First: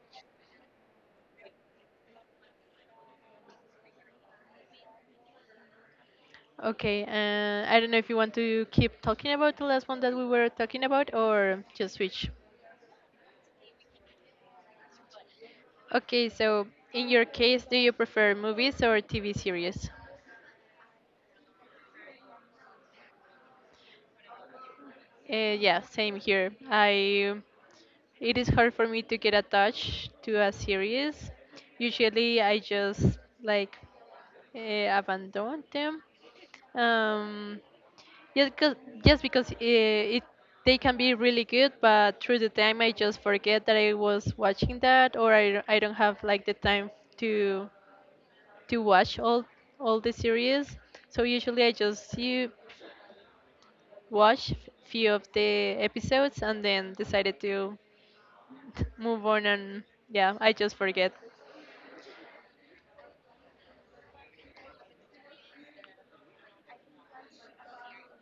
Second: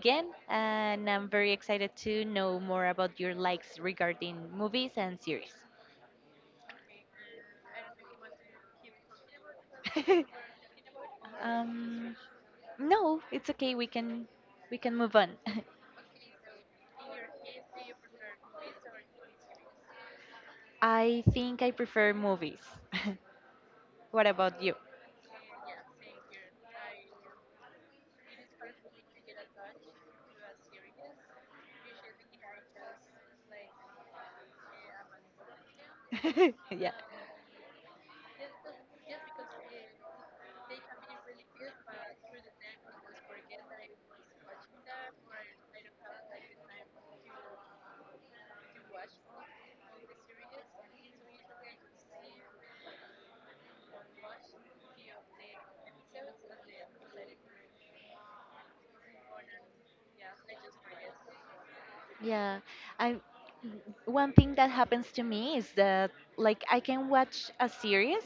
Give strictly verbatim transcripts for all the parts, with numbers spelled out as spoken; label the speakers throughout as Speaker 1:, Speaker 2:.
Speaker 1: again. And I'm very excited to know more about your likes regarding movies and series.
Speaker 2: Okay, uh, I don't know if you want to keep talking about the last one that we were talking about or just
Speaker 1: um,
Speaker 2: switch.
Speaker 1: no, it's okay. We can we can move on.
Speaker 2: Okay, so in your case, do you prefer movies or T V series?
Speaker 1: I think I prefer movies. What about you?
Speaker 2: Uh, yeah, same here. I It is hard for me to get attached to a series. Usually, I just like uh, abandon them.
Speaker 1: Yeah.
Speaker 2: Um, just because just because uh, it they can be really good, but through the time I just forget that I was watching that, or I I don't have like the time to to watch all all the series. So usually I just you. Watch a few of the episodes and then decided to move on and yeah, I just forget.
Speaker 1: Yeah, I one thing that happens to me is that, like, I can watch a series,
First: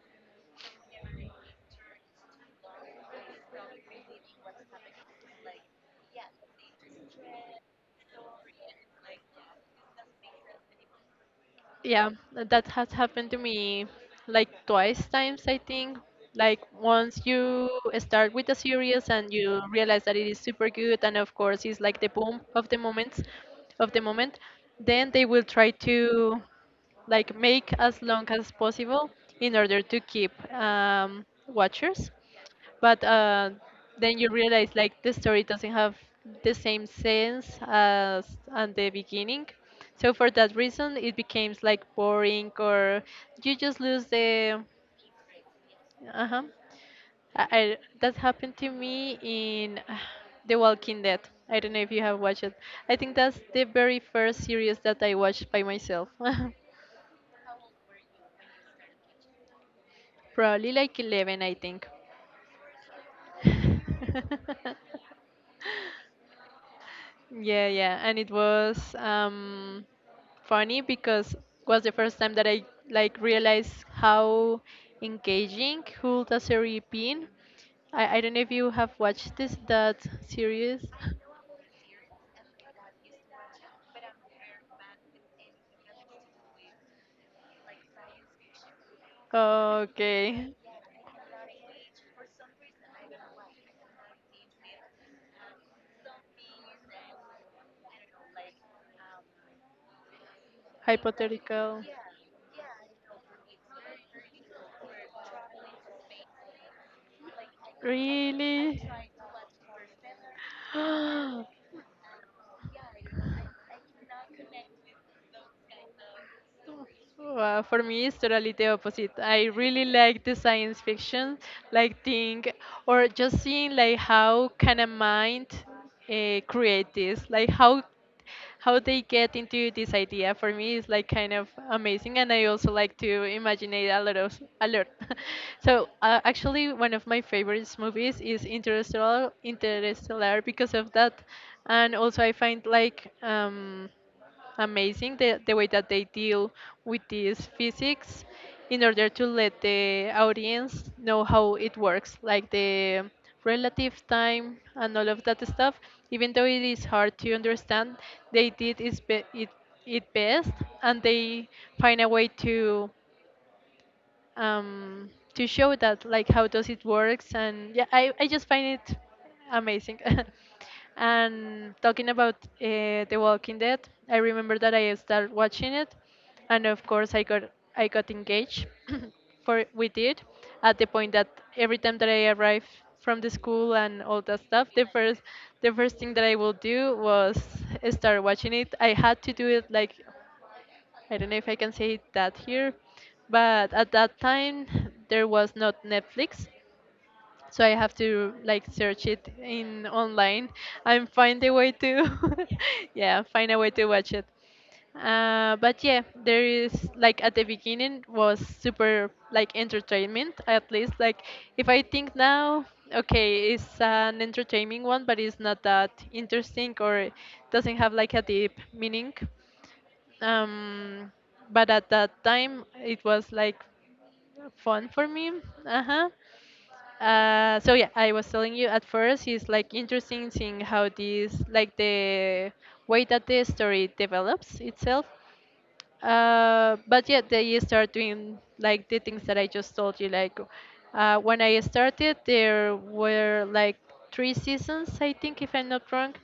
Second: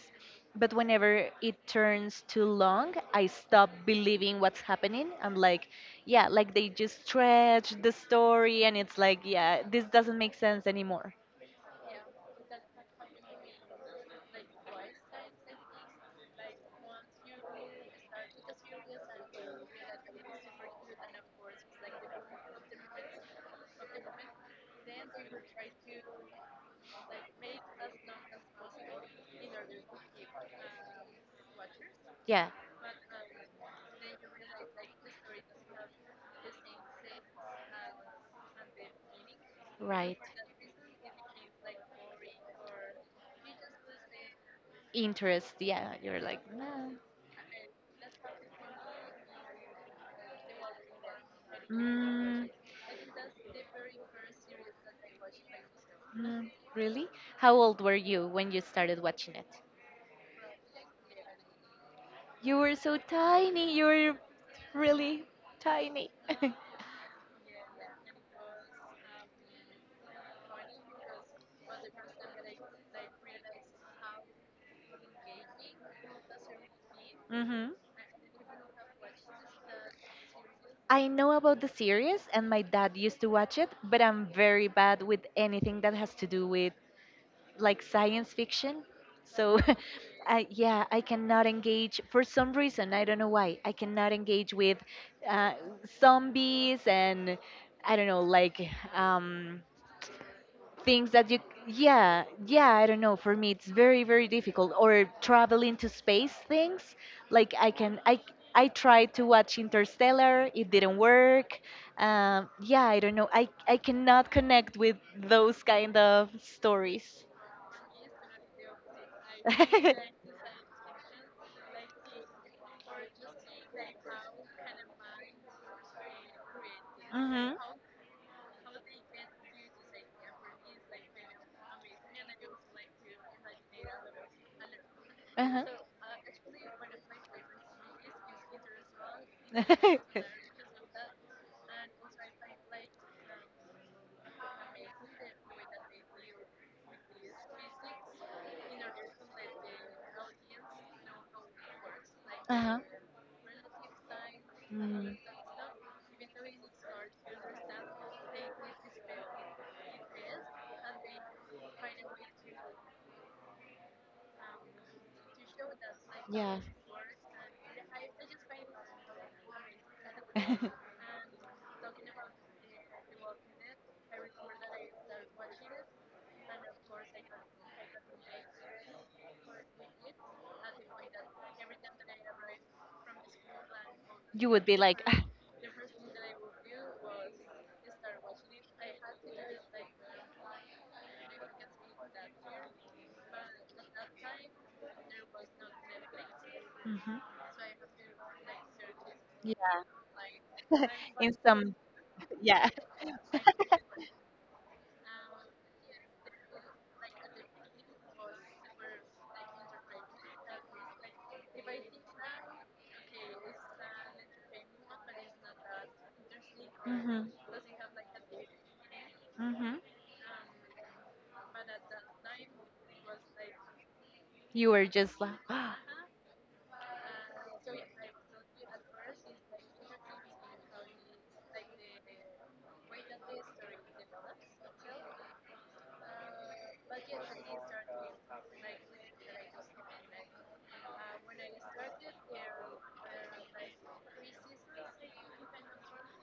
Speaker 1: but whenever it turns too long, I stop believing what's happening. I'm like, yeah, like they just stretch the story, and it's like, yeah, this doesn't make sense anymore.
Speaker 2: Yeah, that has happened to me like twice times I think. Like once you start with a series and you realize that it is super good and of course it's like the boom of the moments of the moment, then they will try to like make as long as possible in order to keep um, watchers
Speaker 1: Yeah.
Speaker 2: but uh, then you realize like the story doesn't have the same sense as at the beginning, so
Speaker 1: Right.
Speaker 2: for that reason it becomes like boring or you just lose the.
Speaker 1: Interest, yeah. You're like,
Speaker 2: Uh-huh.
Speaker 1: nah.
Speaker 2: I, I, that happened to me in uh, The Walking Dead. I don't know if you have watched
Speaker 1: Mm,
Speaker 2: it. I think that's the very first series that I watched by myself.
Speaker 1: mm, really? How old were you when you started watching it?
Speaker 2: Probably like eleven, I think.
Speaker 1: You were so tiny. You were really tiny.
Speaker 2: Yeah, yeah, and it was um, funny because was the first time that I like realized how engaging could a series been.
Speaker 1: Mm-hmm.
Speaker 2: I, I don't know if you have watched this that series.
Speaker 1: I know about the series, and my dad used to watch it, but I'm very bad with anything that has to do with, like, science fiction. So, I,
Speaker 2: Okay,
Speaker 1: yeah, I cannot engage for some reason. I don't know why. I cannot engage with uh, zombies and I don't know, like, um, things that you—
Speaker 2: hypothetical.
Speaker 1: Yeah, yeah, I don't know, for me it's very, very difficult, or traveling to space things, like I can I I
Speaker 2: Really?
Speaker 1: tried to watch Interstellar. It didn't work. Um, yeah, I don't know, i i cannot connect with those kind of stories.
Speaker 2: Well, for me, it's totally the opposite. I really like the science fiction, like think or just seeing like how can a mind uh, create this, like
Speaker 1: Mhm.
Speaker 2: how how they get into this idea. For me, is like kind of amazing, and I also like to imagine it a lot of a lot.
Speaker 1: Uh huh.
Speaker 2: So uh, actually, one of my favorite movies is Interstellar, Interstellar because of that, and also I find like um amazing the, the way that they deal with this physics in order to let the audience know how it works, like
Speaker 1: uh huh.
Speaker 2: the relative time and all
Speaker 1: Mm.
Speaker 2: of that stuff. Even though it is hard to understand, they did is be- it, it best, and they find a way to um, to show that like how
Speaker 1: Yeah.
Speaker 2: does it works, and yeah, I, I just find it amazing. And talking about uh, The Walking Dead, I remember that I started watching it, and of course I got I got engaged for with it, at the point that every time that I arrived from the school and all that
Speaker 1: You would
Speaker 2: stuff,
Speaker 1: be
Speaker 2: the
Speaker 1: like,
Speaker 2: first
Speaker 1: "Ah,
Speaker 2: the first thing that I will do was start watching it. I had to do it like, I don't know if I can say that here, but at that time there was not Netflix,
Speaker 1: mhm,
Speaker 2: so I have to like search it in online
Speaker 1: yeah,"
Speaker 2: and
Speaker 1: in
Speaker 2: find a way
Speaker 1: some—
Speaker 2: to,
Speaker 1: Yeah.
Speaker 2: yeah, find a way to watch it. Uh, but yeah, there is like at the beginning was super like entertainment, at least like if I think now, okay, it's an entertaining one, but it's not that interesting or it
Speaker 1: Hmm,
Speaker 2: doesn't have like a deep meaning.
Speaker 1: hmm.
Speaker 2: um, but at that time it was like
Speaker 1: You were
Speaker 2: fun for
Speaker 1: just
Speaker 2: me.
Speaker 1: like—
Speaker 2: Uh-huh. Uh, so yeah, I was telling you at first it's like interesting seeing how this like the way that the story develops itself. Uh, but yeah, they start doing like the things that I just told you. Like uh, when I started, there were like three seasons, I think, if I'm not wrong,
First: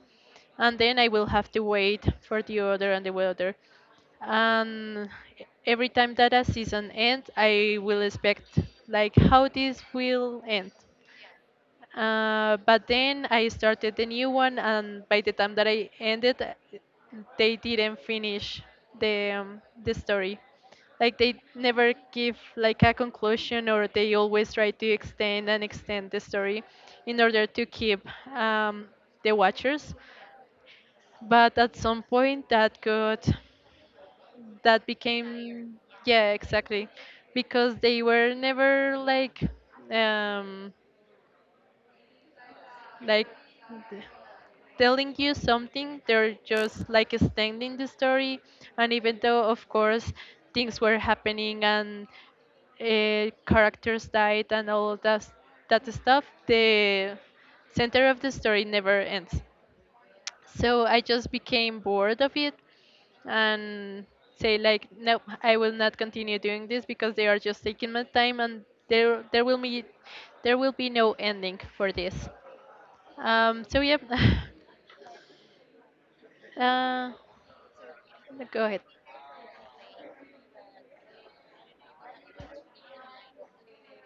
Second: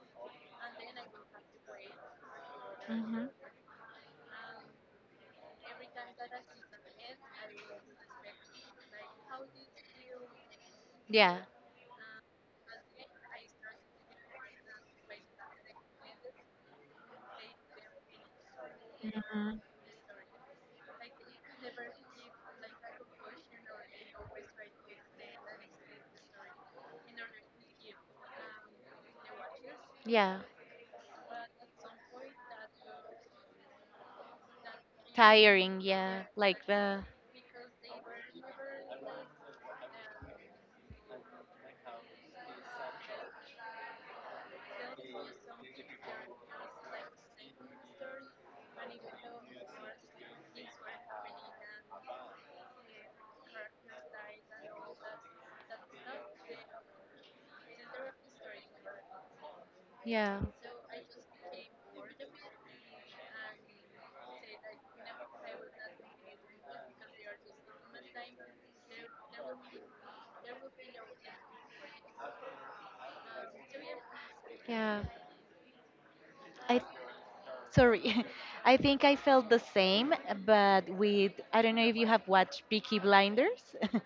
Speaker 2: and then I will have to wait for the other and the
Speaker 1: Hmm.
Speaker 2: other. And every time that a season ends, I will expect like how this will end.
Speaker 1: Yeah.
Speaker 2: Uh, but then I started the new one, and by the time that I ended, uh, they didn't finish the
Speaker 1: Hmm.
Speaker 2: um, the story. Like they never give like a conclusion, or they always try to extend and extend the story in order to keep um, the watchers.
Speaker 1: Yeah.
Speaker 2: But at some point, that got that became.
Speaker 1: Tiring. Yeah.
Speaker 2: Yeah,
Speaker 1: Like
Speaker 2: exactly,
Speaker 1: the—
Speaker 2: because they were never like um like th- telling you something, they're just like extending the story, and even though of course things were happening and uh, characters died and all that that stuff, the center of the story never ends,
Speaker 1: Yeah.
Speaker 2: so I just became bored of it, and say like no, I will not continue doing this because they are just taking my time, and there there will be there will be no ending for this. Um, so yep.
Speaker 1: Yeah, I
Speaker 2: Uh,
Speaker 1: sorry,
Speaker 2: go
Speaker 1: I
Speaker 2: ahead.
Speaker 1: think I felt the same, but with— I don't know if you have watched Peaky Blinders.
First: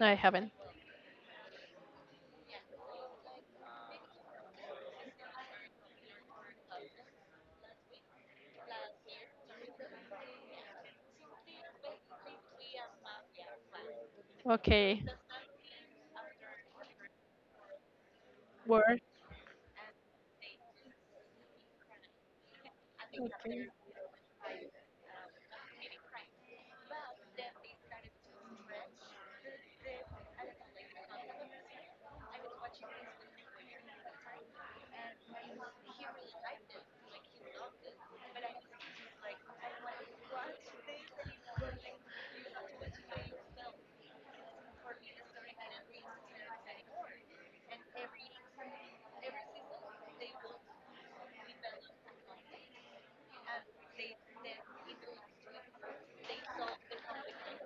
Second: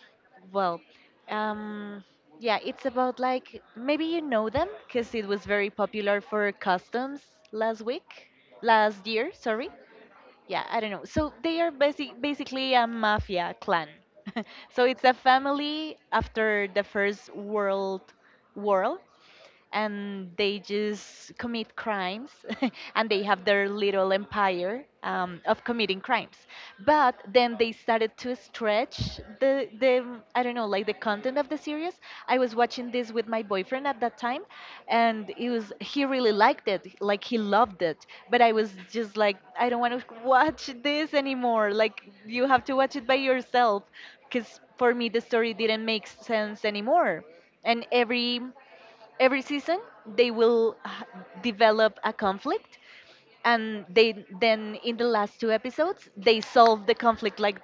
Speaker 2: No, I haven't.
Speaker 1: Well, um, yeah, it's about, like, maybe you know them because it was very popular for customs last week, last year. Sorry. Yeah, I don't know. So they are basic, basically a mafia clan. So
Speaker 2: Okay.
Speaker 1: it's a family after the First World
Speaker 2: Word.
Speaker 1: War, and they just commit crimes, and they have
Speaker 2: Okay.
Speaker 1: their little empire, um, of committing crimes. But then they started to stretch the— the I don't know, like the content of the series. I was watching this with my boyfriend at that time, and it was he really liked it, like he loved it, but I was just like, I don't want to watch this anymore, like you have to watch it by yourself, because for me the story didn't make sense anymore. And every every season they will h- develop a conflict, and they then in the last two episodes they solve the conflict, like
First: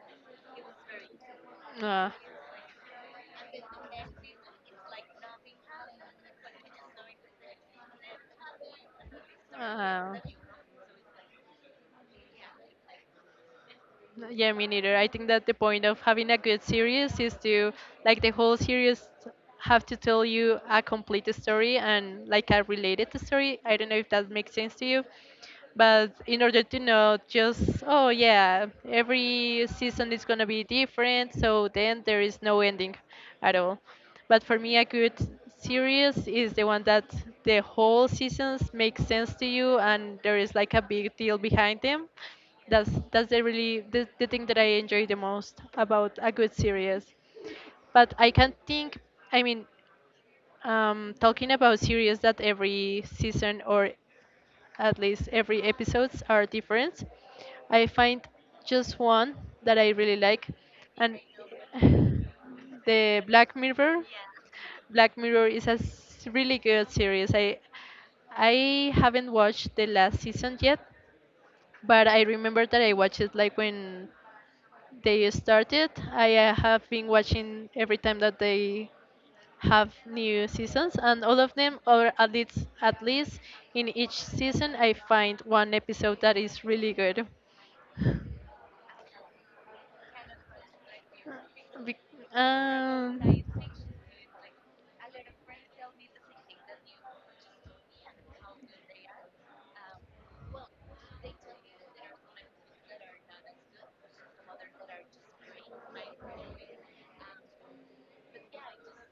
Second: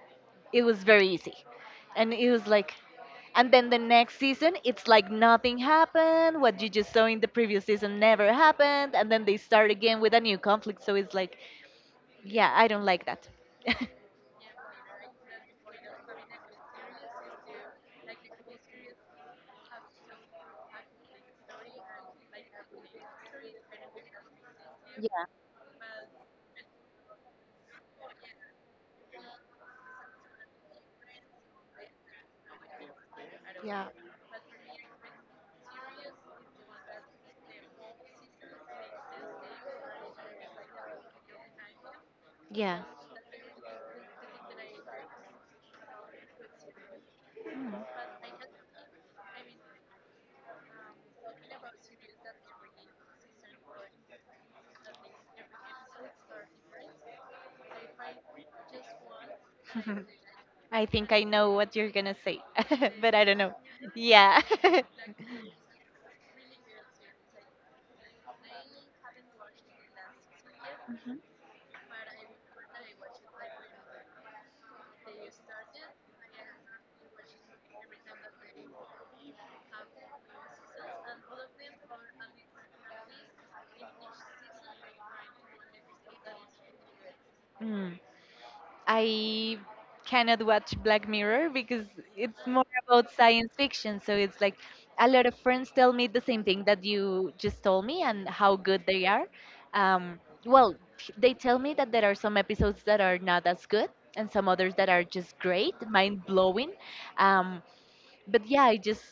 Speaker 1: it was very easy.
Speaker 2: Uh,
Speaker 1: And it was like— and then the next season it's like nothing happened, what you just saw in the previous season never happened. And then they start again
Speaker 2: uh,
Speaker 1: with a new conflict, so it's like, yeah, I don't like that.
Speaker 2: yeah, me neither. I think that the point of having a good series is to like the whole series have to tell you a complete story and like a related story. I don't know if that makes sense to you,
Speaker 1: Yeah.
Speaker 2: but in order to not just, oh yeah, every season is going to be different, so then there is no ending at all.
Speaker 1: Yeah.
Speaker 2: But for me, a good series is the one that the whole seasons make sense to you and there is like a big deal behind them.
Speaker 1: Yeah.
Speaker 2: That's that's the really the, the thing that I enjoy the most about a good series,
Speaker 1: Mm.
Speaker 2: but I can think. I mean, um, talking about series that every season or at least every episodes are different. I find just one that I really like,
Speaker 1: I think
Speaker 2: and
Speaker 1: I know what you're gonna say, but
Speaker 2: the
Speaker 1: I don't know.
Speaker 2: Black Mirror.
Speaker 1: Yeah.
Speaker 2: Black Mirror is a s- really good series. I I haven't watched the last season yet,
Speaker 1: Mhm.
Speaker 2: but I remember that I watched it like when they started. I uh, have been watching every time that they have new seasons, and all of them, or at least at least in each season, I find one episode that is really good.
Speaker 1: Mm. I cannot watch Black Mirror because
Speaker 2: Be-
Speaker 1: it's more about
Speaker 2: um,
Speaker 1: science fiction. So it's like, a lot of friends tell me the same thing that you just told me, and how good they are. Um, well, they tell me that there are some episodes that are not as good, and some others that are just great, mind blowing. Um, but yeah, I just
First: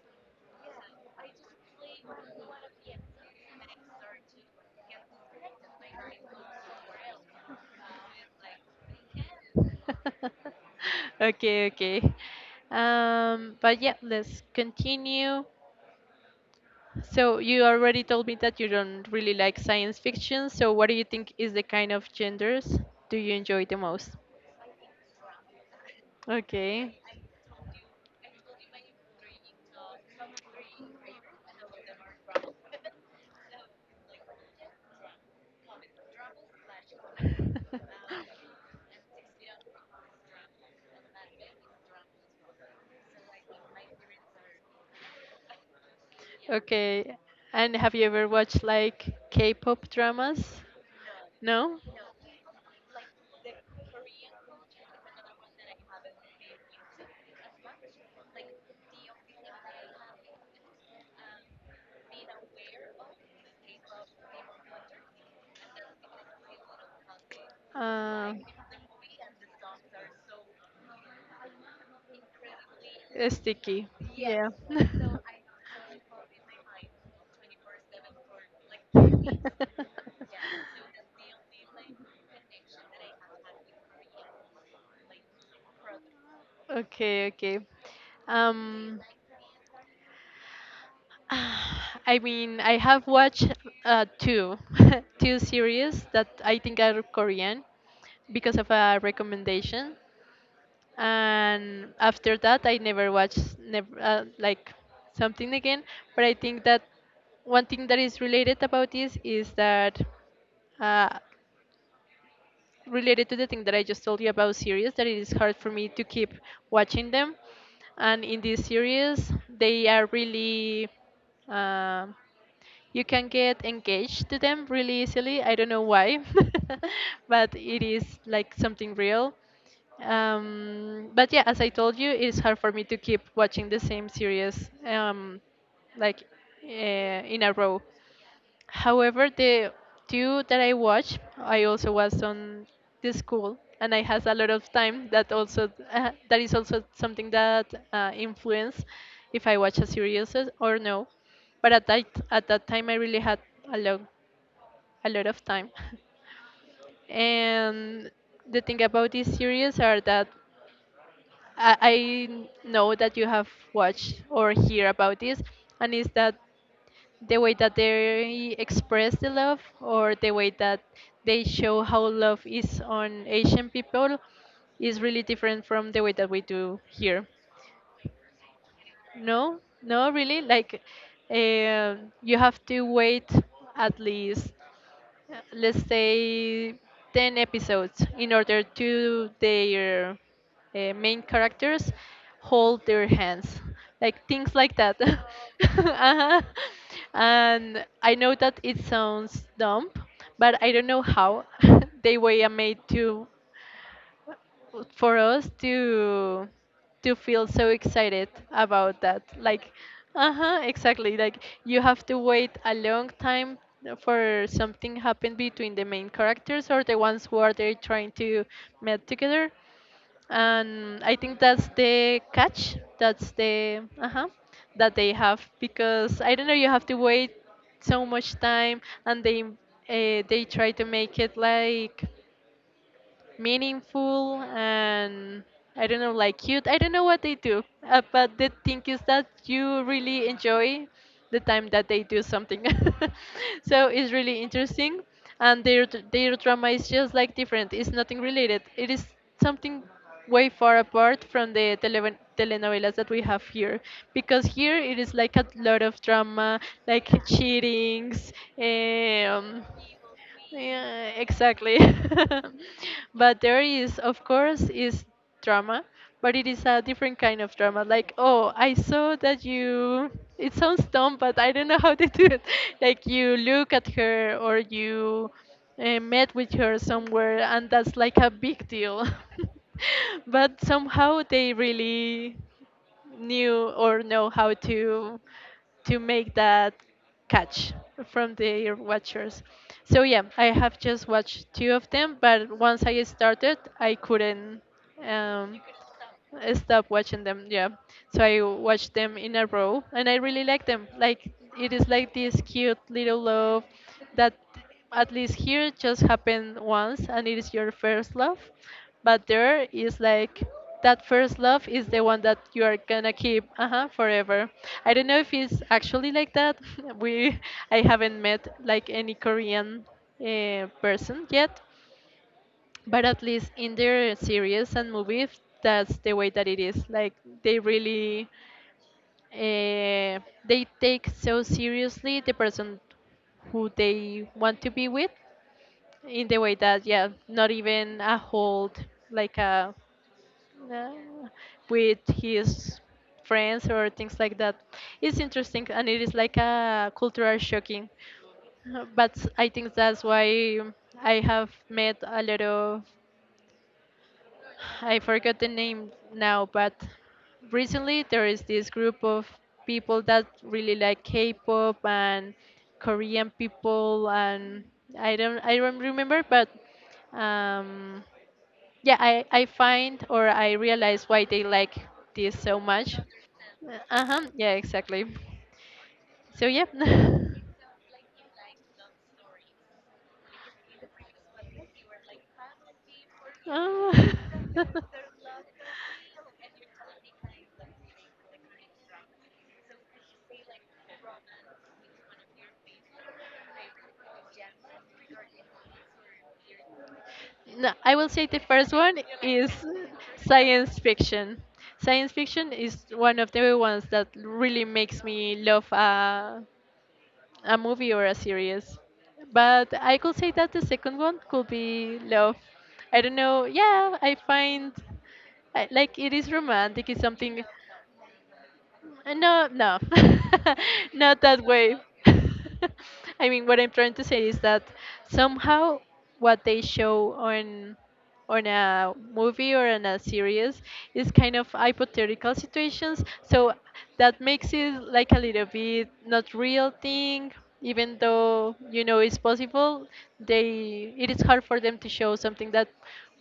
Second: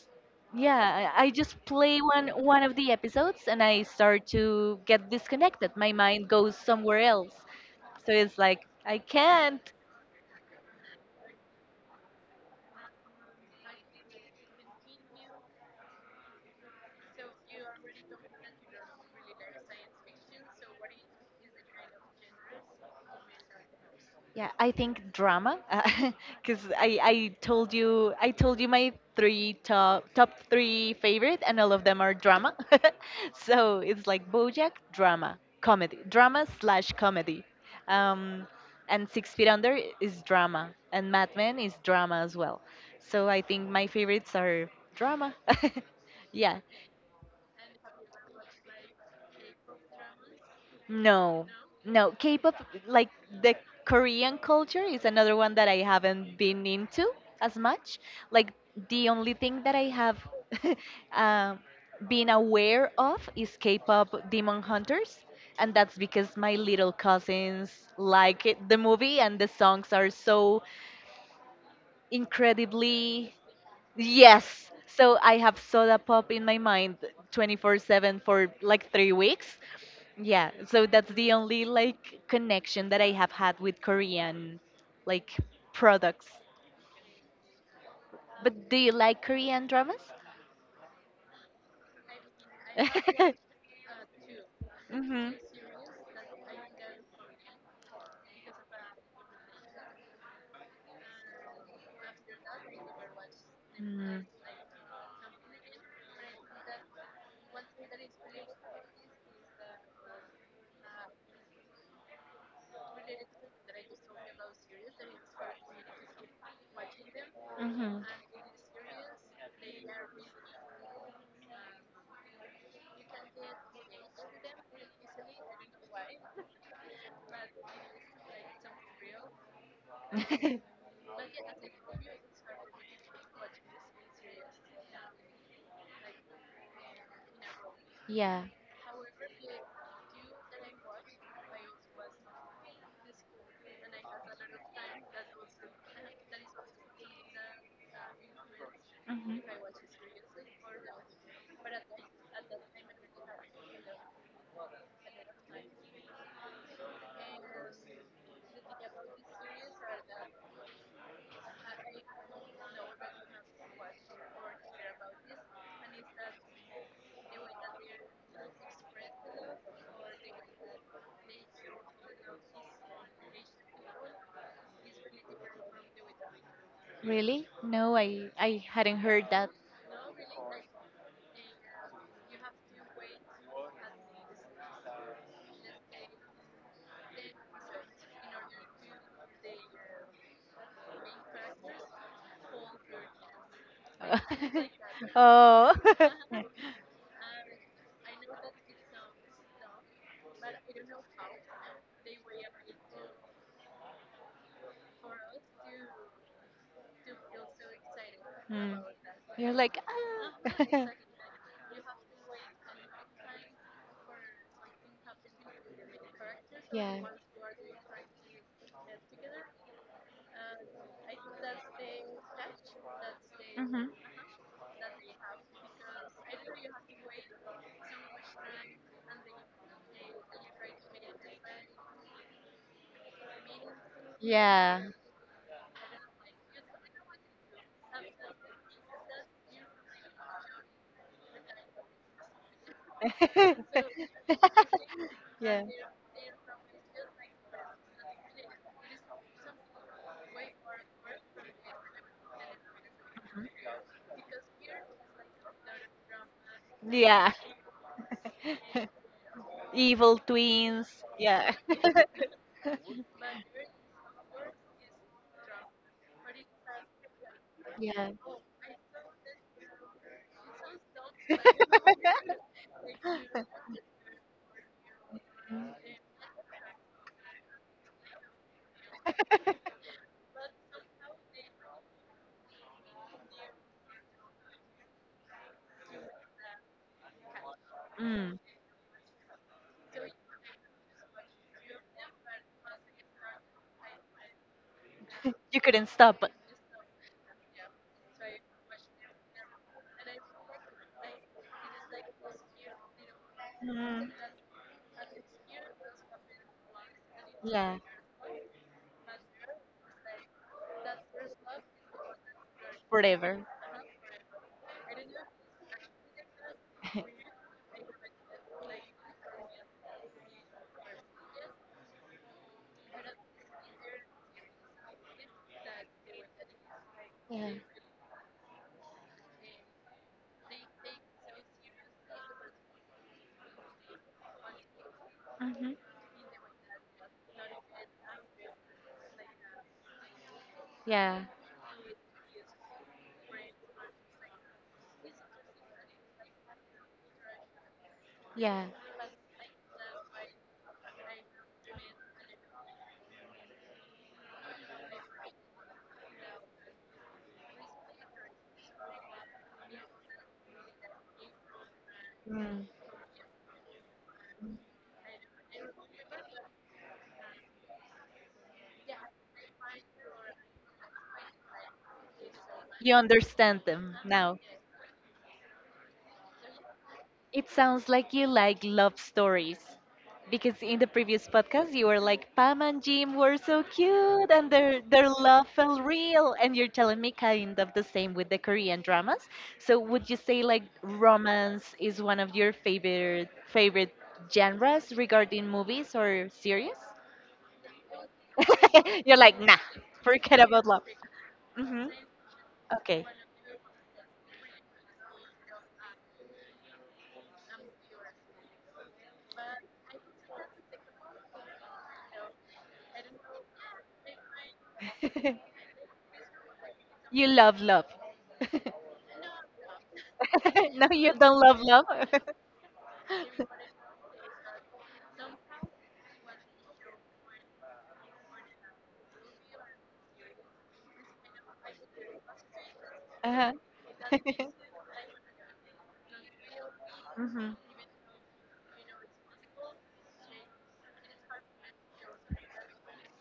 Speaker 1: yeah, I I just play one one of the episodes, and I start to get disconnected. My mind goes somewhere else. So it's like, I can't.
Speaker 2: okay, okay. Um, but yeah, let's continue. So you already told me that you don't really like science fiction. So what do you think is the kind of genders do you enjoy the most?
Speaker 1: Yeah, I think drama, because I,
Speaker 2: Okay.
Speaker 1: I told you I told you my three top top three favorite, and all of them are drama. So it's like, BoJack drama, comedy, drama slash comedy, um, and Six Feet Under is drama, and Mad Men is drama as well. So I think my favorites are drama. Yeah.
Speaker 2: Okay. And have you ever watched like K-pop dramas?
Speaker 1: No,
Speaker 2: No?
Speaker 1: no. K-pop, like the Korean culture, is another one that I haven't been into as much. Like, the only thing that I have um been aware of is K-pop Demon Hunters, and that's because my little cousins
Speaker 2: Uh,
Speaker 1: like it, the movie, and the songs are so incredibly—
Speaker 2: it's sticky. Yeah.
Speaker 1: Yes. So I have soda pop in my mind twenty-four seven for like three weeks, yeah, so that's the only like connection that I have had with Korean, like, products.
Speaker 2: Okay, okay.
Speaker 1: But do you
Speaker 2: Um,
Speaker 1: like Korean dramas?
Speaker 2: Ah, I mean, I have
Speaker 1: Mm-hmm.
Speaker 2: watched uh, two two series that I think are Korean because of a recommendation, and after that I never watched never uh,
Speaker 1: Mm.
Speaker 2: like something again. But I think that one thing that is related about this is that uh, related to the thing that I just told you about series that it is hard for me to keep watching them. And in this series, they are really um, you can get engaged to them really easily. I don't know why, but it is like something real.
Speaker 1: Mm-hmm.
Speaker 2: Um, but yeah, as I told you, it's hard for me to keep watching the same series um, like uh, in a row.
Speaker 1: Yeah.
Speaker 2: However, the two that I watched, I also was on the school, and I has a lot of time. That also uh, that is also something that uh, influence
Speaker 1: Mhm.
Speaker 2: if I watch a series or or no. But at that at that time, I really had a lot a lot of time. And the thing about these series are that I, I know that you have watched or hear about this, and is that the way that they express the love or the way that they show how love is on Asian people is really different from the way that we do here.
Speaker 1: Really? No, I I hadn't heard that.
Speaker 2: No, no, really. Like, um you have to wait at least uh, let's say ten episodes in order to their uh, main characters hold their hands, like things like that.
Speaker 1: Oh.
Speaker 2: Uh-huh. And I know that it sounds dumb, but I don't know how they were made to, for us to to feel so excited
Speaker 1: Mm.
Speaker 2: about that,
Speaker 1: You're
Speaker 2: like
Speaker 1: like,
Speaker 2: uh-huh,
Speaker 1: ah.
Speaker 2: exactly, like you have to wait a long time for something happen between the main characters or
Speaker 1: Yeah.
Speaker 2: the ones who are they trying to met together. And I think that's the catch, that's the uh-huh that they have, because I don't know, you have to wait so much time, and they uh, they try to make it like meaningful
Speaker 1: Yeah.
Speaker 2: and I don't know, like cute. I don't know what they do, uh, but the thing is that you really enjoy the time that they do something. So it's really interesting,
Speaker 1: Yeah.
Speaker 2: and their dr- their drama is just like different. It's nothing related. It is something way far apart from the televen- telenovelas that we have here because here it is like a lot of drama like
Speaker 1: Yeah.
Speaker 2: cheatings um
Speaker 1: Evil twins.
Speaker 2: yeah,
Speaker 1: Yeah.
Speaker 2: exactly. But there is, of course, is drama, but it is a different kind of drama.
Speaker 1: Yeah.
Speaker 2: Like, oh, I saw that you. It sounds dumb, but I don't know how to do it. Like you look at her, or you uh, met with her somewhere, and that's like a big deal. But somehow they really knew or know how to to make that catch
Speaker 1: Mm.
Speaker 2: from
Speaker 1: Mm.
Speaker 2: the watchers. So yeah, I have just watched two of them, but once I started, I couldn't.
Speaker 1: You
Speaker 2: Um,
Speaker 1: couldn't stop. But—
Speaker 2: Stop watching them. Yeah, so I watched them in a row, and I really like them. Like it is like this cute little love
Speaker 1: Mm.
Speaker 2: that at least here just happened once, and it is your
Speaker 1: Yeah.
Speaker 2: first love. But there is like that first love is the one that you are gonna keep,
Speaker 1: Forever.
Speaker 2: uh-huh, forever. I don't know if it's actually like that. we I haven't met like any Korean uh, person yet, but at least in their series and movies that's the way that it is like
Speaker 1: Yeah.
Speaker 2: they really uh, they take so seriously the person who they want to be with
Speaker 1: Hmm.
Speaker 2: in the way that yeah not even a hold like a uh,
Speaker 1: Yeah.
Speaker 2: with his friends or things like that. It's interesting and it is like a cultural shocking.
Speaker 1: Yeah.
Speaker 2: Uh, but I think that's why I have met a lot of, I forgot the name now, but recently there is this group of people that really like K-pop and
Speaker 1: Mm.
Speaker 2: Korean people, and I don't I don't remember, but um, yeah, I I find or I realize why they like this so
Speaker 1: You
Speaker 2: much.
Speaker 1: understand them
Speaker 2: Uh huh.
Speaker 1: now.
Speaker 2: Yeah, exactly. So yeah.
Speaker 1: It sounds like you like love stories. Because in the previous podcast, you were like, Pam and Jim were so
Speaker 2: Oh.
Speaker 1: cute and their, their love felt real. And you're telling me kind of the same with the Korean dramas. So would you say, like, romance is one of your favorite favorite genres regarding movies or series?
Speaker 2: No, I will say the first one
Speaker 1: You're like,
Speaker 2: is
Speaker 1: nah, forget about
Speaker 2: science
Speaker 1: love.
Speaker 2: fiction.
Speaker 1: Hmm.
Speaker 2: Science fiction is
Speaker 1: Okay.
Speaker 2: one of the ones that really makes me love a, a movie or a series. But I could say that the second one could be love. I don't know. Yeah, I find, I, like it is romantic. It's
Speaker 1: You
Speaker 2: something.
Speaker 1: love love.
Speaker 2: Uh, No, no,
Speaker 1: No, you
Speaker 2: not
Speaker 1: don't
Speaker 2: that
Speaker 1: love
Speaker 2: way.
Speaker 1: love.
Speaker 2: I mean, what I'm trying to say is that somehow what they show on on a movie or on a series is kind of hypothetical situations,
Speaker 1: Uh-huh.
Speaker 2: so that makes it like a little bit not real thing.
Speaker 1: Mm-hmm.
Speaker 2: Even though you know it's possible, they it is hard for them to show something that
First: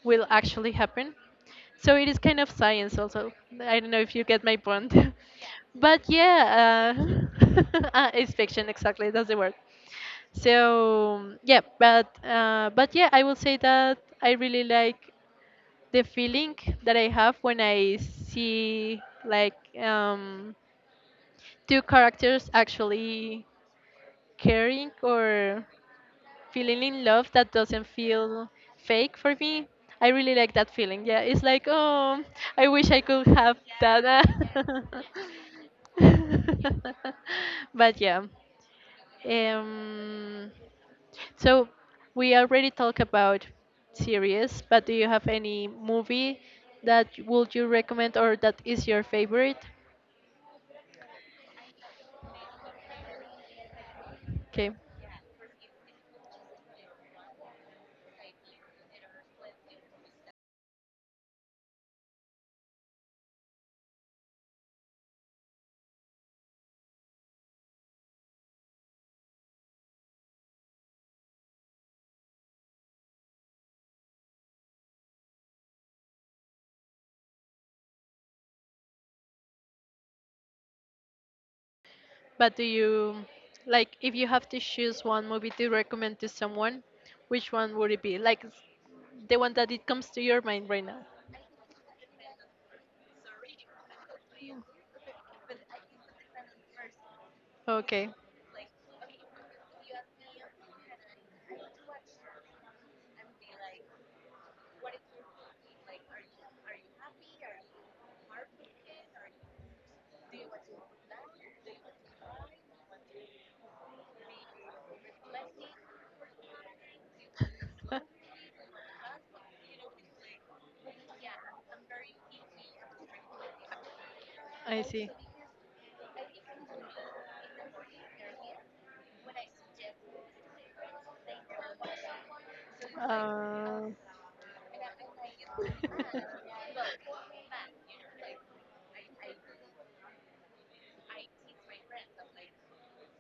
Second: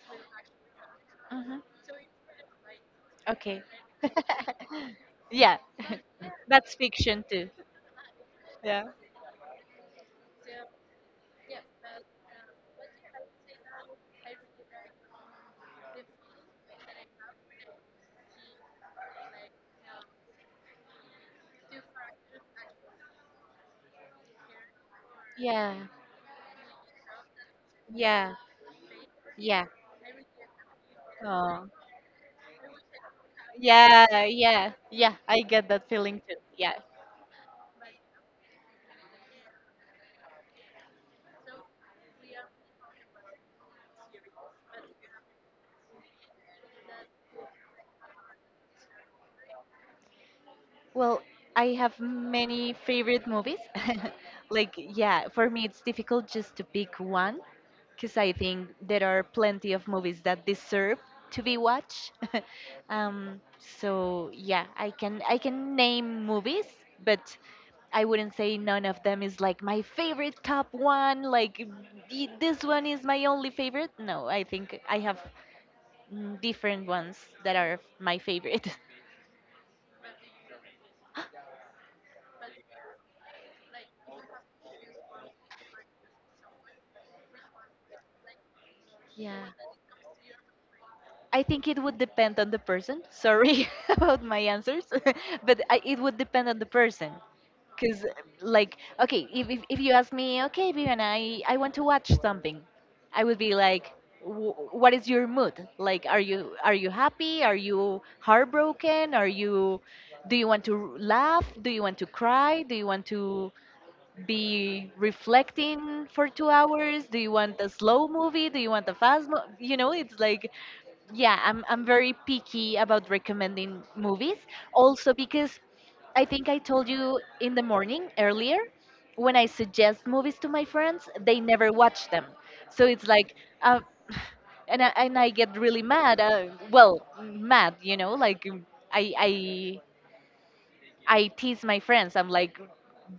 Speaker 2: will actually happen.
Speaker 1: Mm-hmm.
Speaker 2: So it is kind of science also.
Speaker 1: Okay.
Speaker 2: I don't know if you get my point.
Speaker 1: Yeah.
Speaker 2: But yeah,
Speaker 1: That's fiction too.
Speaker 2: uh, uh, it's fiction
Speaker 1: Yeah.
Speaker 2: exactly. That's the word. So yeah, but uh, but yeah, I will say that I really like the feeling that I have when I see like um, two characters actually caring or
Speaker 1: Yeah.
Speaker 2: feeling in love that doesn't
Speaker 1: Yeah.
Speaker 2: feel fake for
Speaker 1: Yeah.
Speaker 2: me. I really like that feeling. Yeah, it's like,
Speaker 1: Oh.
Speaker 2: oh, I wish I could have that.
Speaker 1: Yeah, yeah, yeah. I get that feeling too. Yeah.
Speaker 2: But yeah. Um, so we already talked about series, but do you have any movie that would you recommend or that is your favorite?
Speaker 1: Well, I have many favorite movies.
Speaker 2: Okay.
Speaker 1: Like, yeah, for me it's difficult just to pick one, because I think there are plenty of movies that deserve to be watched. um, so yeah, I can I can name movies, but I wouldn't say none of them is like my favorite top one. Like, "Y- This one is my only favorite." No, I think I have, mm, different ones that are my favorite.
Speaker 2: But do you like if you have to choose one movie to recommend to someone, which one would it be? Like s- the
Speaker 1: Yeah.
Speaker 2: one that it comes to your mind right now.
Speaker 1: I think it would depend on the person. Sorry about my answers, but I, it would depend on the person. Because,
Speaker 2: Okay,
Speaker 1: like, okay, if, if, if you ask me, okay, Vivian, I, I want to watch something, I would be like, "Wh- what is your mood? Like, are you are you happy? Are you heartbroken? Are you, do you want to laugh? Do you want to cry? Do you want to be reflecting for two hours? Do you want a slow movie? Do you want a fast mo You know, it's like, yeah, I'm I'm very picky about recommending movies."
Speaker 2: I see.
Speaker 1: Also because I think I told you in the morning earlier, when I suggest movies to my friends, they never watch them. So it's like, uh,
Speaker 2: Uh,
Speaker 1: and I, and I get really mad. Uh, well, mad, you know, like, um, I I I tease my friends. I'm like,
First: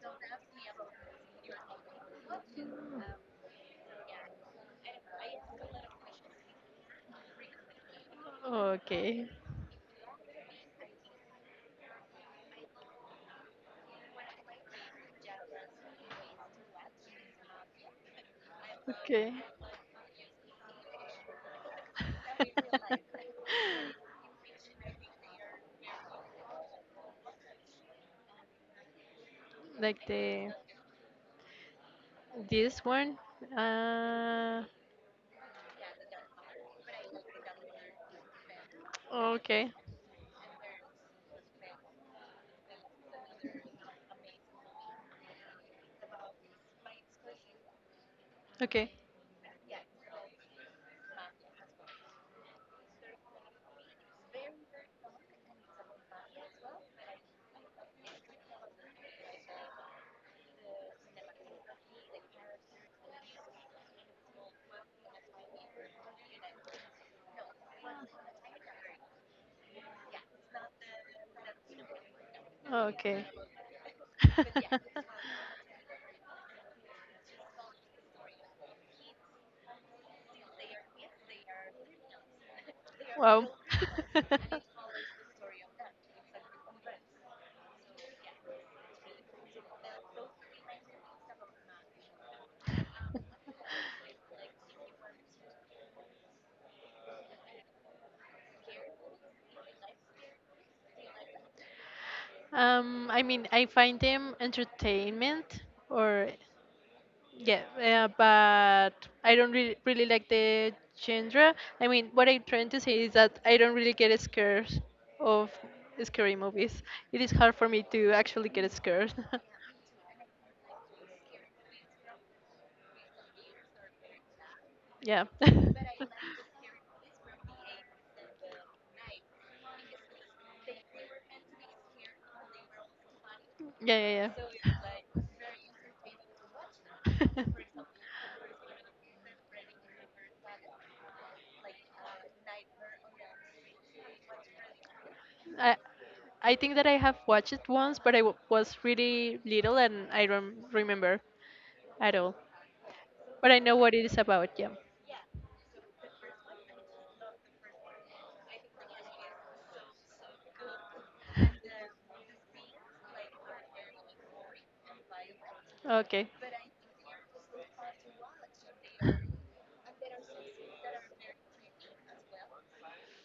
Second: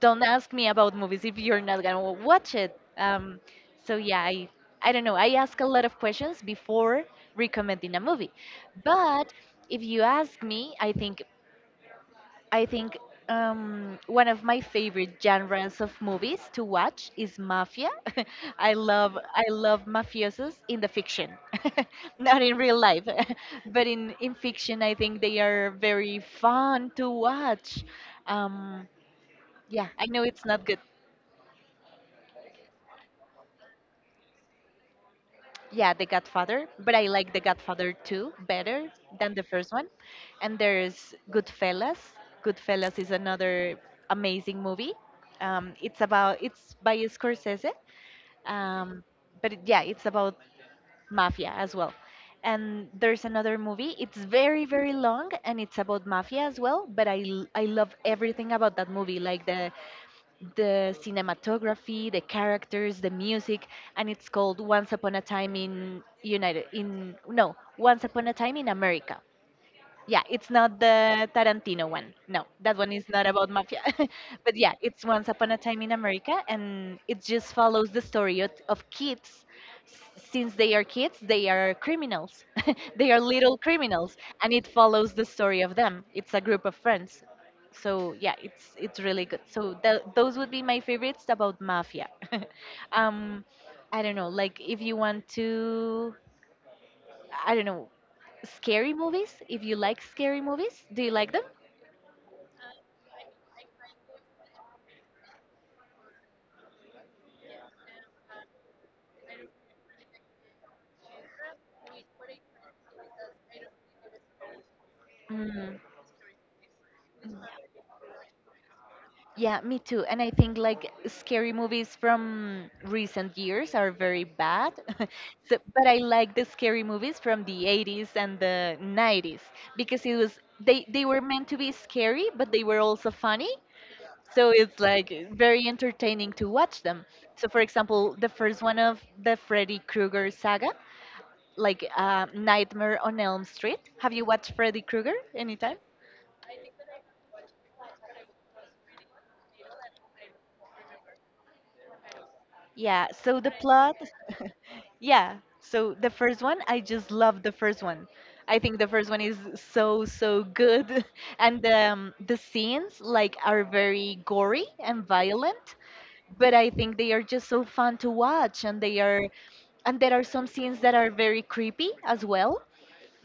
Speaker 1: don't ask me about movies if you're not gonna watch it. Um, so yeah, I I don't know. I ask a lot of questions before recommending a movie,
Speaker 2: okay,
Speaker 1: but if you ask me, I think— I think um, one of my favorite genres of movies to watch is mafia. I love
Speaker 2: okay.
Speaker 1: I love mafiosos in the fiction, not in real life, but in in fiction I think they are very fun to watch. Um, yeah,
Speaker 2: Like
Speaker 1: I know it's
Speaker 2: the
Speaker 1: not good.
Speaker 2: this one. Uh,
Speaker 1: Yeah, The Godfather, but I like The Godfather two better than the
Speaker 2: okay,
Speaker 1: first one. And there's Goodfellas. Goodfellas is another amazing movie. Um, it's about it's by Scorsese,
Speaker 2: okay.
Speaker 1: um, but it- yeah, it's about mafia as well. And there's another movie. It's very, very long, and it's about mafia as well. But I l- I love everything about that movie, like the the cinematography, the characters, the music, and it's called Once Upon a Time in United, in— no, Once Upon a Time in America. Yeah, it's not the Tarantino one. No, that one is not
Speaker 2: Okay.
Speaker 1: about mafia. But yeah, it's Once Upon a Time in America, and it just follows the story of, of kids. S- Since they are kids, they are criminals. They are
Speaker 2: Wow.
Speaker 1: little criminals, and it follows the story of them. It's a group of friends. So yeah, it's it's really good. So th those would be my favorites about mafia. um, I don't know, like, if you want to— I don't know, scary movies. If you like scary movies, do you like them?
Speaker 2: um, I mean, I find them entertainment or, yeah, uh, but I don't really, really like the genre. I mean, what I'm trying to say is that I don't really get scared of
Speaker 1: Mm.
Speaker 2: scary movies. It is hard for me to actually get scared.
Speaker 1: Yeah, me too. And I think like scary movies from recent years are very bad.
Speaker 2: Yeah.
Speaker 1: So, but I like the scary movies from the eighties and the nineties, because it was they they were meant to be scary, but they were also funny.
Speaker 2: Yeah,
Speaker 1: So it's
Speaker 2: yeah,
Speaker 1: like very entertaining to watch them. So for example, the first one of the Freddy Krueger saga, like, uh, Nightmare on Elm Street. Have
Speaker 2: yeah.
Speaker 1: you watched Freddy Krueger
Speaker 2: I
Speaker 1: anytime?
Speaker 2: I think that I have watched it once, but I w- was really little and I don't remember at all.
Speaker 1: Yeah, so the
Speaker 2: But I know what
Speaker 1: plot—
Speaker 2: it is about. Yeah.
Speaker 1: yeah, so the first one, I just love the first one. I think the first one is so, so good. And um, the scenes like are very gory and violent,
Speaker 2: Okay.
Speaker 1: but I think they are just so fun to watch and they are and there are some scenes that are very creepy as well.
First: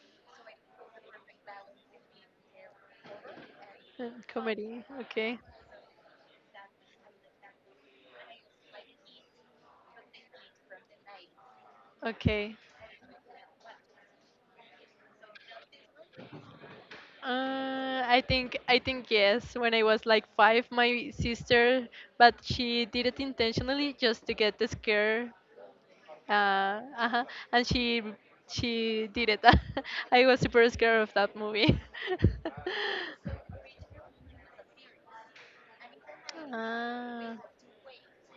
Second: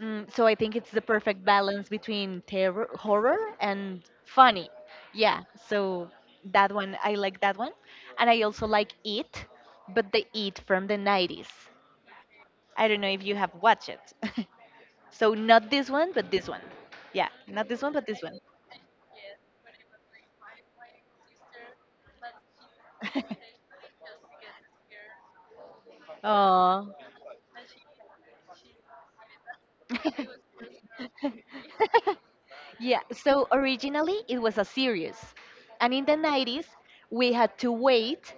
Speaker 1: Mm, so I think it's the perfect balance between terror, horror, and
Speaker 2: Uh,
Speaker 1: funny.
Speaker 2: Comedy. Okay.
Speaker 1: Yeah, so that one, I like that one. And I also like It, but the It from the nineties.
Speaker 2: Okay.
Speaker 1: I don't know if you have watched it. So not this one, but this one. Yeah, not this one, but
Speaker 2: Uh,
Speaker 1: this
Speaker 2: I
Speaker 1: one.
Speaker 2: think, I think yes. When I was like five, my sister, but she did it intentionally just to get the scare. Uh,
Speaker 1: Oh,
Speaker 2: uh-huh. And she she did it. I was super scared of that movie.
Speaker 1: yeah, so originally it was a series. And in the nineties, we
Speaker 2: Ah,
Speaker 1: had to wait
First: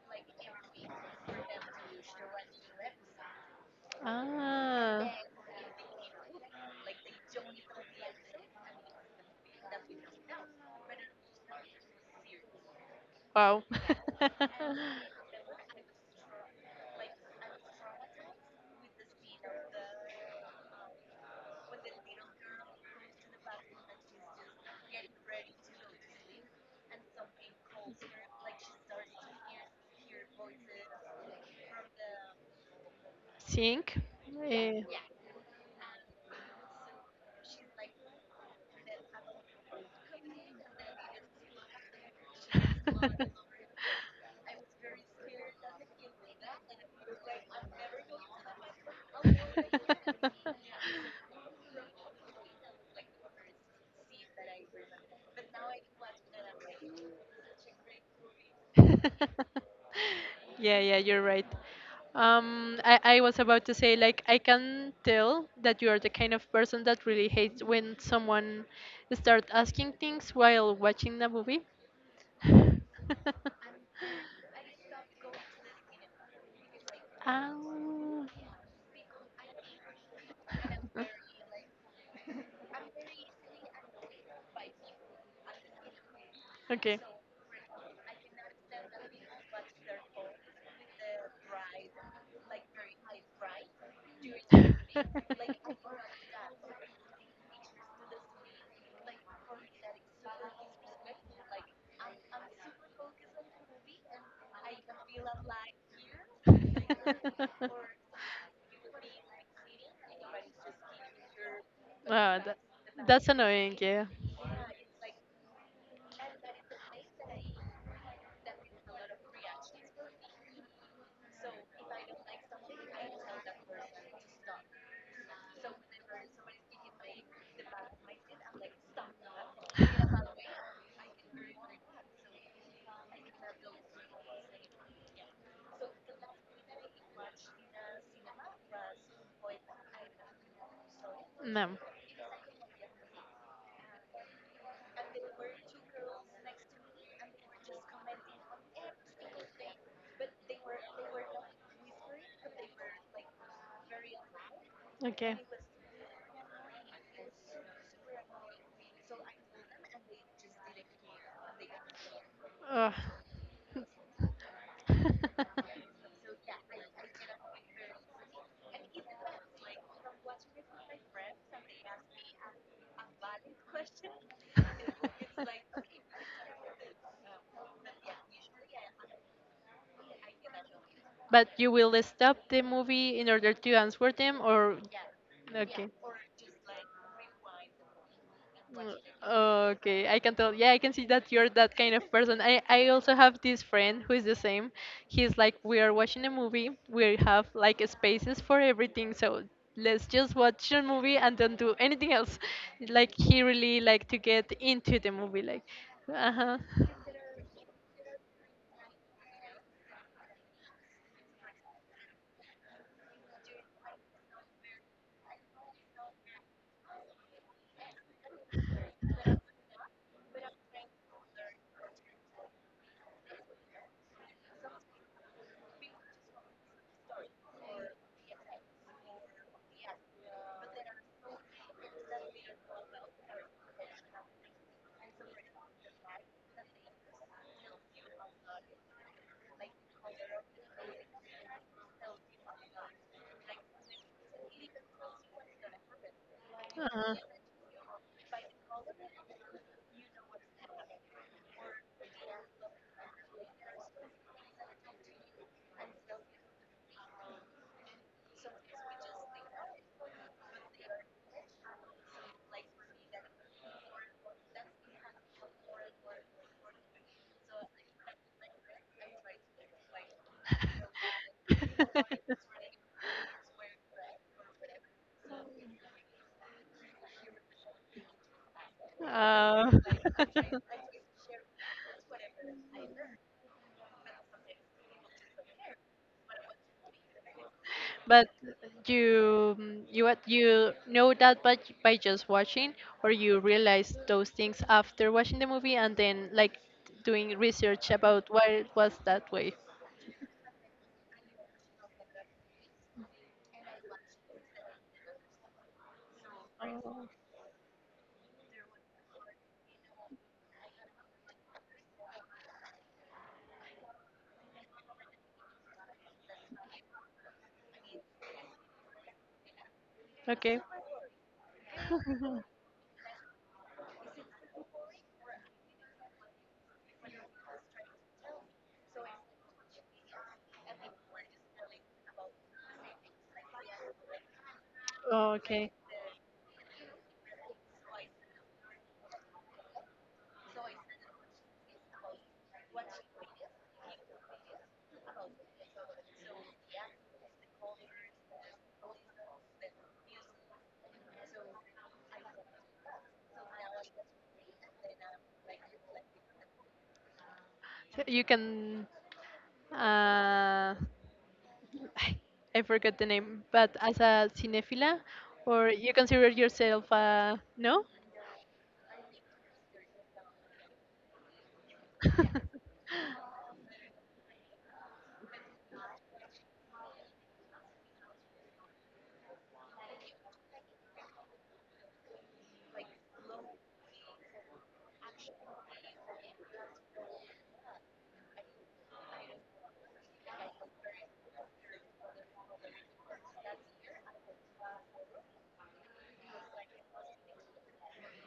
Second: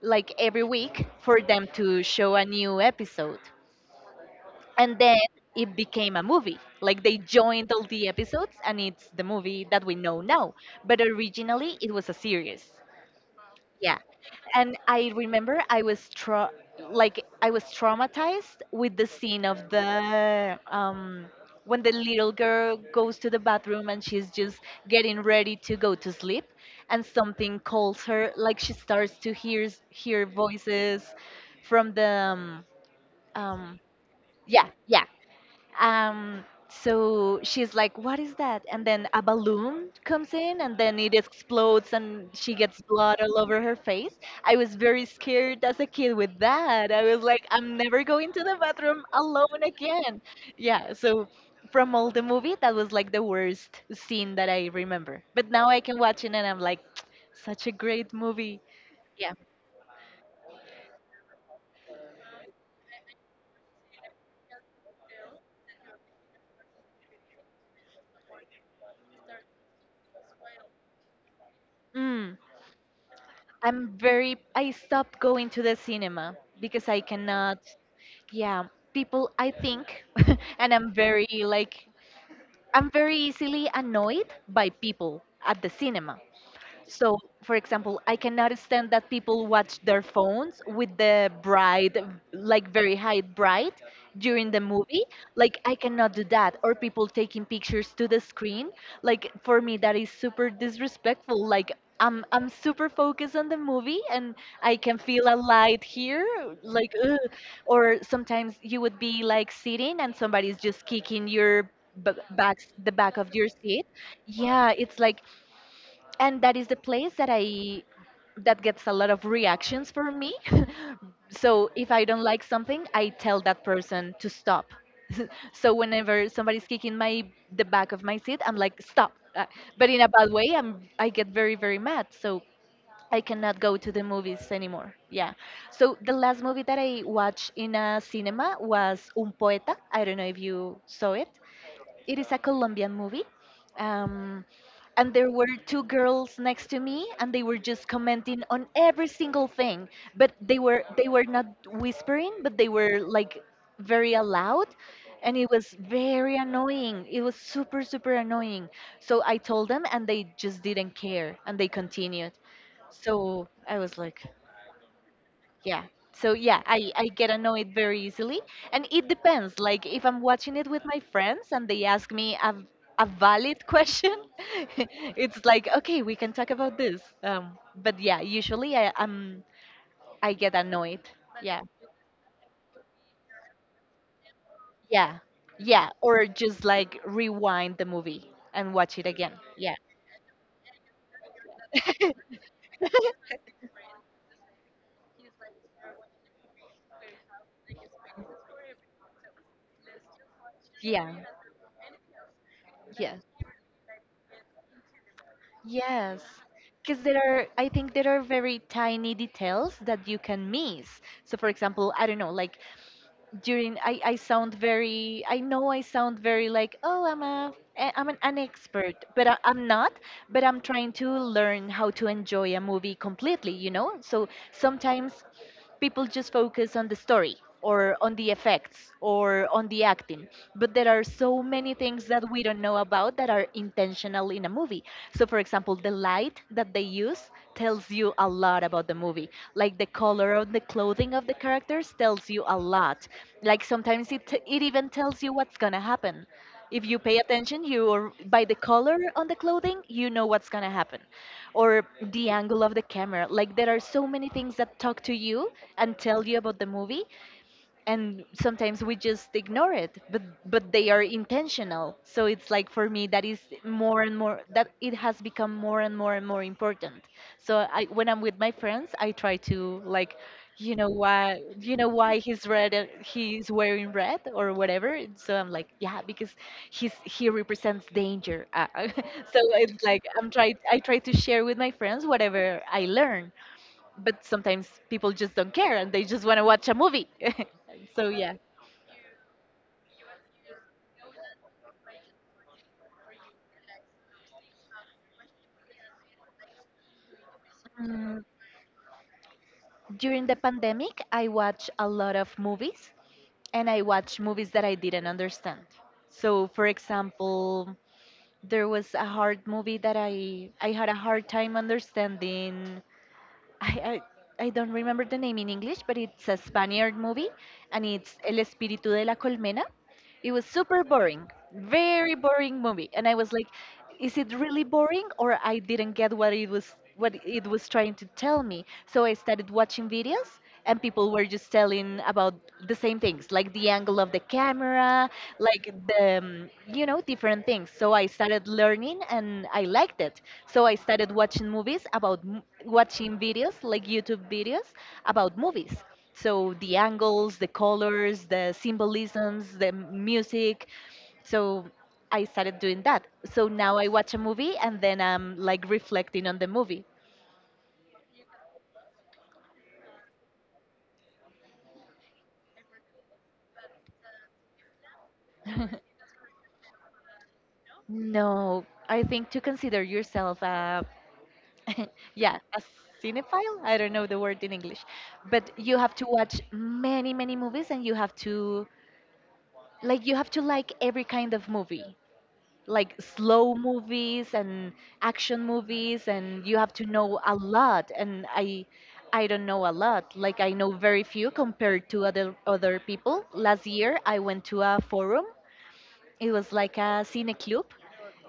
Speaker 1: like every week for them to show a new episode. And
Speaker 2: ah,
Speaker 1: then it became a movie. Like they joined all the episodes and it's the movie that we know now. But originally it was a series.
Speaker 2: wow.
Speaker 1: Yeah. And I remember I was tra- like I was traumatized with the scene of the um when the little girl goes to the bathroom and she's just getting ready to go to sleep and something calls her, like she starts to hear hear voices from the um, um
Speaker 2: Sink.
Speaker 1: yeah,
Speaker 2: Eh,
Speaker 1: yeah, um, so she's like, "What is that?" And then a balloon comes in, and then it explodes, and she gets blood all over her face. I was very scared as a kid with that. I was like, "I'm never going to the bathroom alone again." Yeah. So from all the movie, that was like the worst scene that I remember. But now I can watch it, and I'm like, "Such a great movie." Yeah.
Speaker 2: Yeah, yeah, you're right. Um, I, I was about to say, like, I can tell that you are the kind of person that really hates when someone start asking things while watching the movie.
Speaker 1: Mm.
Speaker 2: um,
Speaker 1: I'm very. I stopped going to the cinema because I cannot. Yeah, people, I think and I'm very like, I'm very easily annoyed by people at the cinema.
Speaker 2: okay.
Speaker 1: So, for example, I cannot stand that people watch their phones with the bright, like very high bright during the movie. Like, I cannot do that. Or people taking pictures to the screen. Like, for me, that is super disrespectful. Like, I'm, I'm super focused on the movie and I can feel a light here. Like, ugh. Or sometimes you would be like sitting and somebody's just kicking your
Speaker 2: Oh,
Speaker 1: b-
Speaker 2: that,
Speaker 1: back, the back
Speaker 2: that's the
Speaker 1: of your
Speaker 2: annoying, movie.
Speaker 1: seat.
Speaker 2: Yeah. Yeah.
Speaker 1: Yeah, it's like, and that is the place that I that gets a lot of reactions from me. So if I don't like something, I tell that person to stop. So whenever somebody's kicking my, the back of my seat, I'm like, stop. Uh, but in a bad way. I'm, I get very, very mad. So I cannot go to the movies anymore. Yeah. So the last movie that I watched in a cinema was Un Poeta, I don't know if you saw it.
Speaker 2: No.
Speaker 1: It is a Colombian movie. Um, and there were two girls next to me and they were just commenting on every single thing, but they were they were not whispering, but they were like very loud.
Speaker 2: Okay.
Speaker 1: And it was very annoying, it was super, super annoying. So I told them and they just didn't care and they continued.
Speaker 2: Ugh.
Speaker 1: So I was like, yeah. So yeah, I, I get annoyed very easily. And it depends. Like if I'm watching it with my friends and they ask me a, a valid question, it's like, okay, we can talk about this. Um, but yeah, usually I, um I get annoyed.
Speaker 2: But
Speaker 1: Yeah.
Speaker 2: you will stop the movie in order to answer them, or
Speaker 1: Yeah.
Speaker 2: okay.
Speaker 1: Yeah. Or just like rewind the movie and
Speaker 2: Mm.
Speaker 1: watch it again. Yeah.
Speaker 2: Okay, I can tell. Yeah, I can see that you're that kind of person. I, I also have this friend who is the same. He's like, we are watching a movie. We have like spaces for everything. So let's just watch a
Speaker 1: Yeah.
Speaker 2: movie and don't do anything else. Like
Speaker 1: Yeah.
Speaker 2: he really like to get into the movie. Like,
Speaker 1: Yes,
Speaker 2: uh huh.
Speaker 1: because there are, I think there are very tiny details that you can miss. So, for example, I don't know, like during, I, I sound very, I know I sound very like, oh, I'm a, eh, I'm an, an expert, but I, I'm not, but I'm trying to learn how to enjoy a movie completely, you know? So sometimes people just focus on the story, or on the effects, or on the acting, but there are so many things that we don't know about that are intentional in a movie. So for example, the light that they use tells you a lot about the movie. Like the color of the clothing of the characters tells you a lot. Like sometimes it, it even tells you what's gonna happen. If you
Speaker 2: Uh-huh.
Speaker 1: pay attention, you, or by the color on the clothing, you know what's going to happen. Or the angle of the camera, like there are so many things that talk to you and tell you about the movie. And sometimes we just ignore it, but but they are intentional. So it's like for me, that is more and more, that it has become more and more and more important. So I, when I'm with my friends, I try to like, you know why, you know why he's red and he's wearing red or whatever. And so I'm like, yeah, because he's, he represents danger. Uh, so
Speaker 2: Uh,
Speaker 1: it's like i'm try I try to share with my friends whatever I learn. But sometimes people just don't care and they just want to watch a movie. So
Speaker 2: but
Speaker 1: yeah.
Speaker 2: you mm, you what you know that by by just watching, or you realize those things after watching the movie and then like doing research
Speaker 1: Mm,
Speaker 2: about why it was that way.
Speaker 1: during the pandemic, I watched a lot of movies and I watched movies that I didn't understand. So for example, there was a hard movie that I I had a hard time understanding. I, I I don't remember the name in English, but it's a Spaniard movie and it's El Espíritu de la Colmena. It was
Speaker 2: Okay.
Speaker 1: super boring, very boring movie, and I was like, is it really boring or I didn't get what it was what it was trying to tell me? So I started watching videos and people were just telling about the same things, like the angle of the camera,
Speaker 2: Okay.
Speaker 1: like the um, you know, different things. So I started learning and I liked it. So I started watching movies about m- watching videos like YouTube videos about movies. So the angles, the colors, the symbolisms, the music. So I started doing that. So now I watch a movie and then I'm like reflecting on the movie.
Speaker 2: So you can uh, I forgot the name, but as a cinephila, or you consider yourself uh, no?
Speaker 1: No, I think to consider yourself a yeah,
Speaker 2: Uh-huh.
Speaker 1: a cinephile. I don't know the word in English, but you have to watch many, many movies and you have to, like, you have to like every kind of movie. Like slow movies and action movies, and you have to know a lot, and i i don't know a lot. Like I know very few compared to other other people. Last year I went to a forum, it was like a cine club,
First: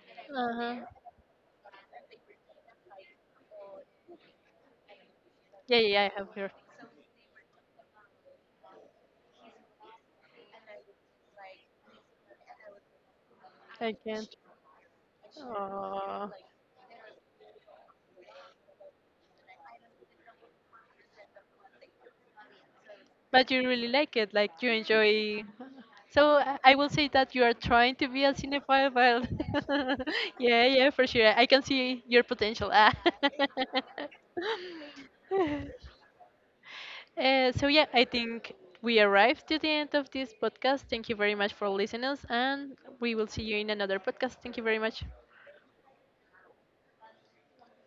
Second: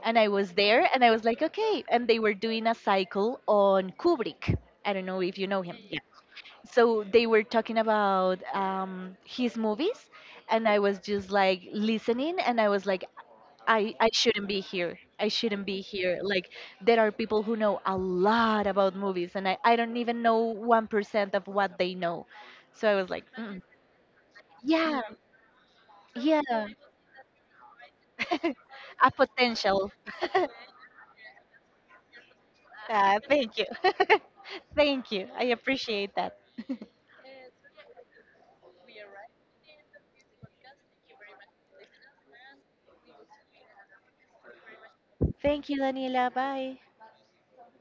Speaker 1: and I was there and I was like, okay, and they were doing a cycle on Kubrick, I don't know if you know
Speaker 2: Yeah,
Speaker 1: him. Yeah.
Speaker 2: yeah, I have heard.
Speaker 1: So they were talking about um, his movies and I was just like listening, and I was like,
Speaker 2: I
Speaker 1: I, I
Speaker 2: can't.
Speaker 1: shouldn't be here. I shouldn't be here.
Speaker 2: Oh.
Speaker 1: Like, there are people who know a lot about movies, and I, I don't even know one percent of what they know. So I was like,
Speaker 2: But
Speaker 1: mm,
Speaker 2: you really like it, like you
Speaker 1: yeah,
Speaker 2: enjoy. So I
Speaker 1: yeah,
Speaker 2: I will say that you are trying to be a cinephile,
Speaker 1: a
Speaker 2: but
Speaker 1: potential.
Speaker 2: yeah, yeah, for sure. I can see your potential. Ah.
Speaker 1: Ah, thank you. Thank you. I appreciate that.
Speaker 2: Uh, so yeah, I think we arrived to the end of this podcast. Thank you very much for listening us, and we will see you in another podcast. Thank you very much.
Speaker 1: Thank you, Daniela. Bye.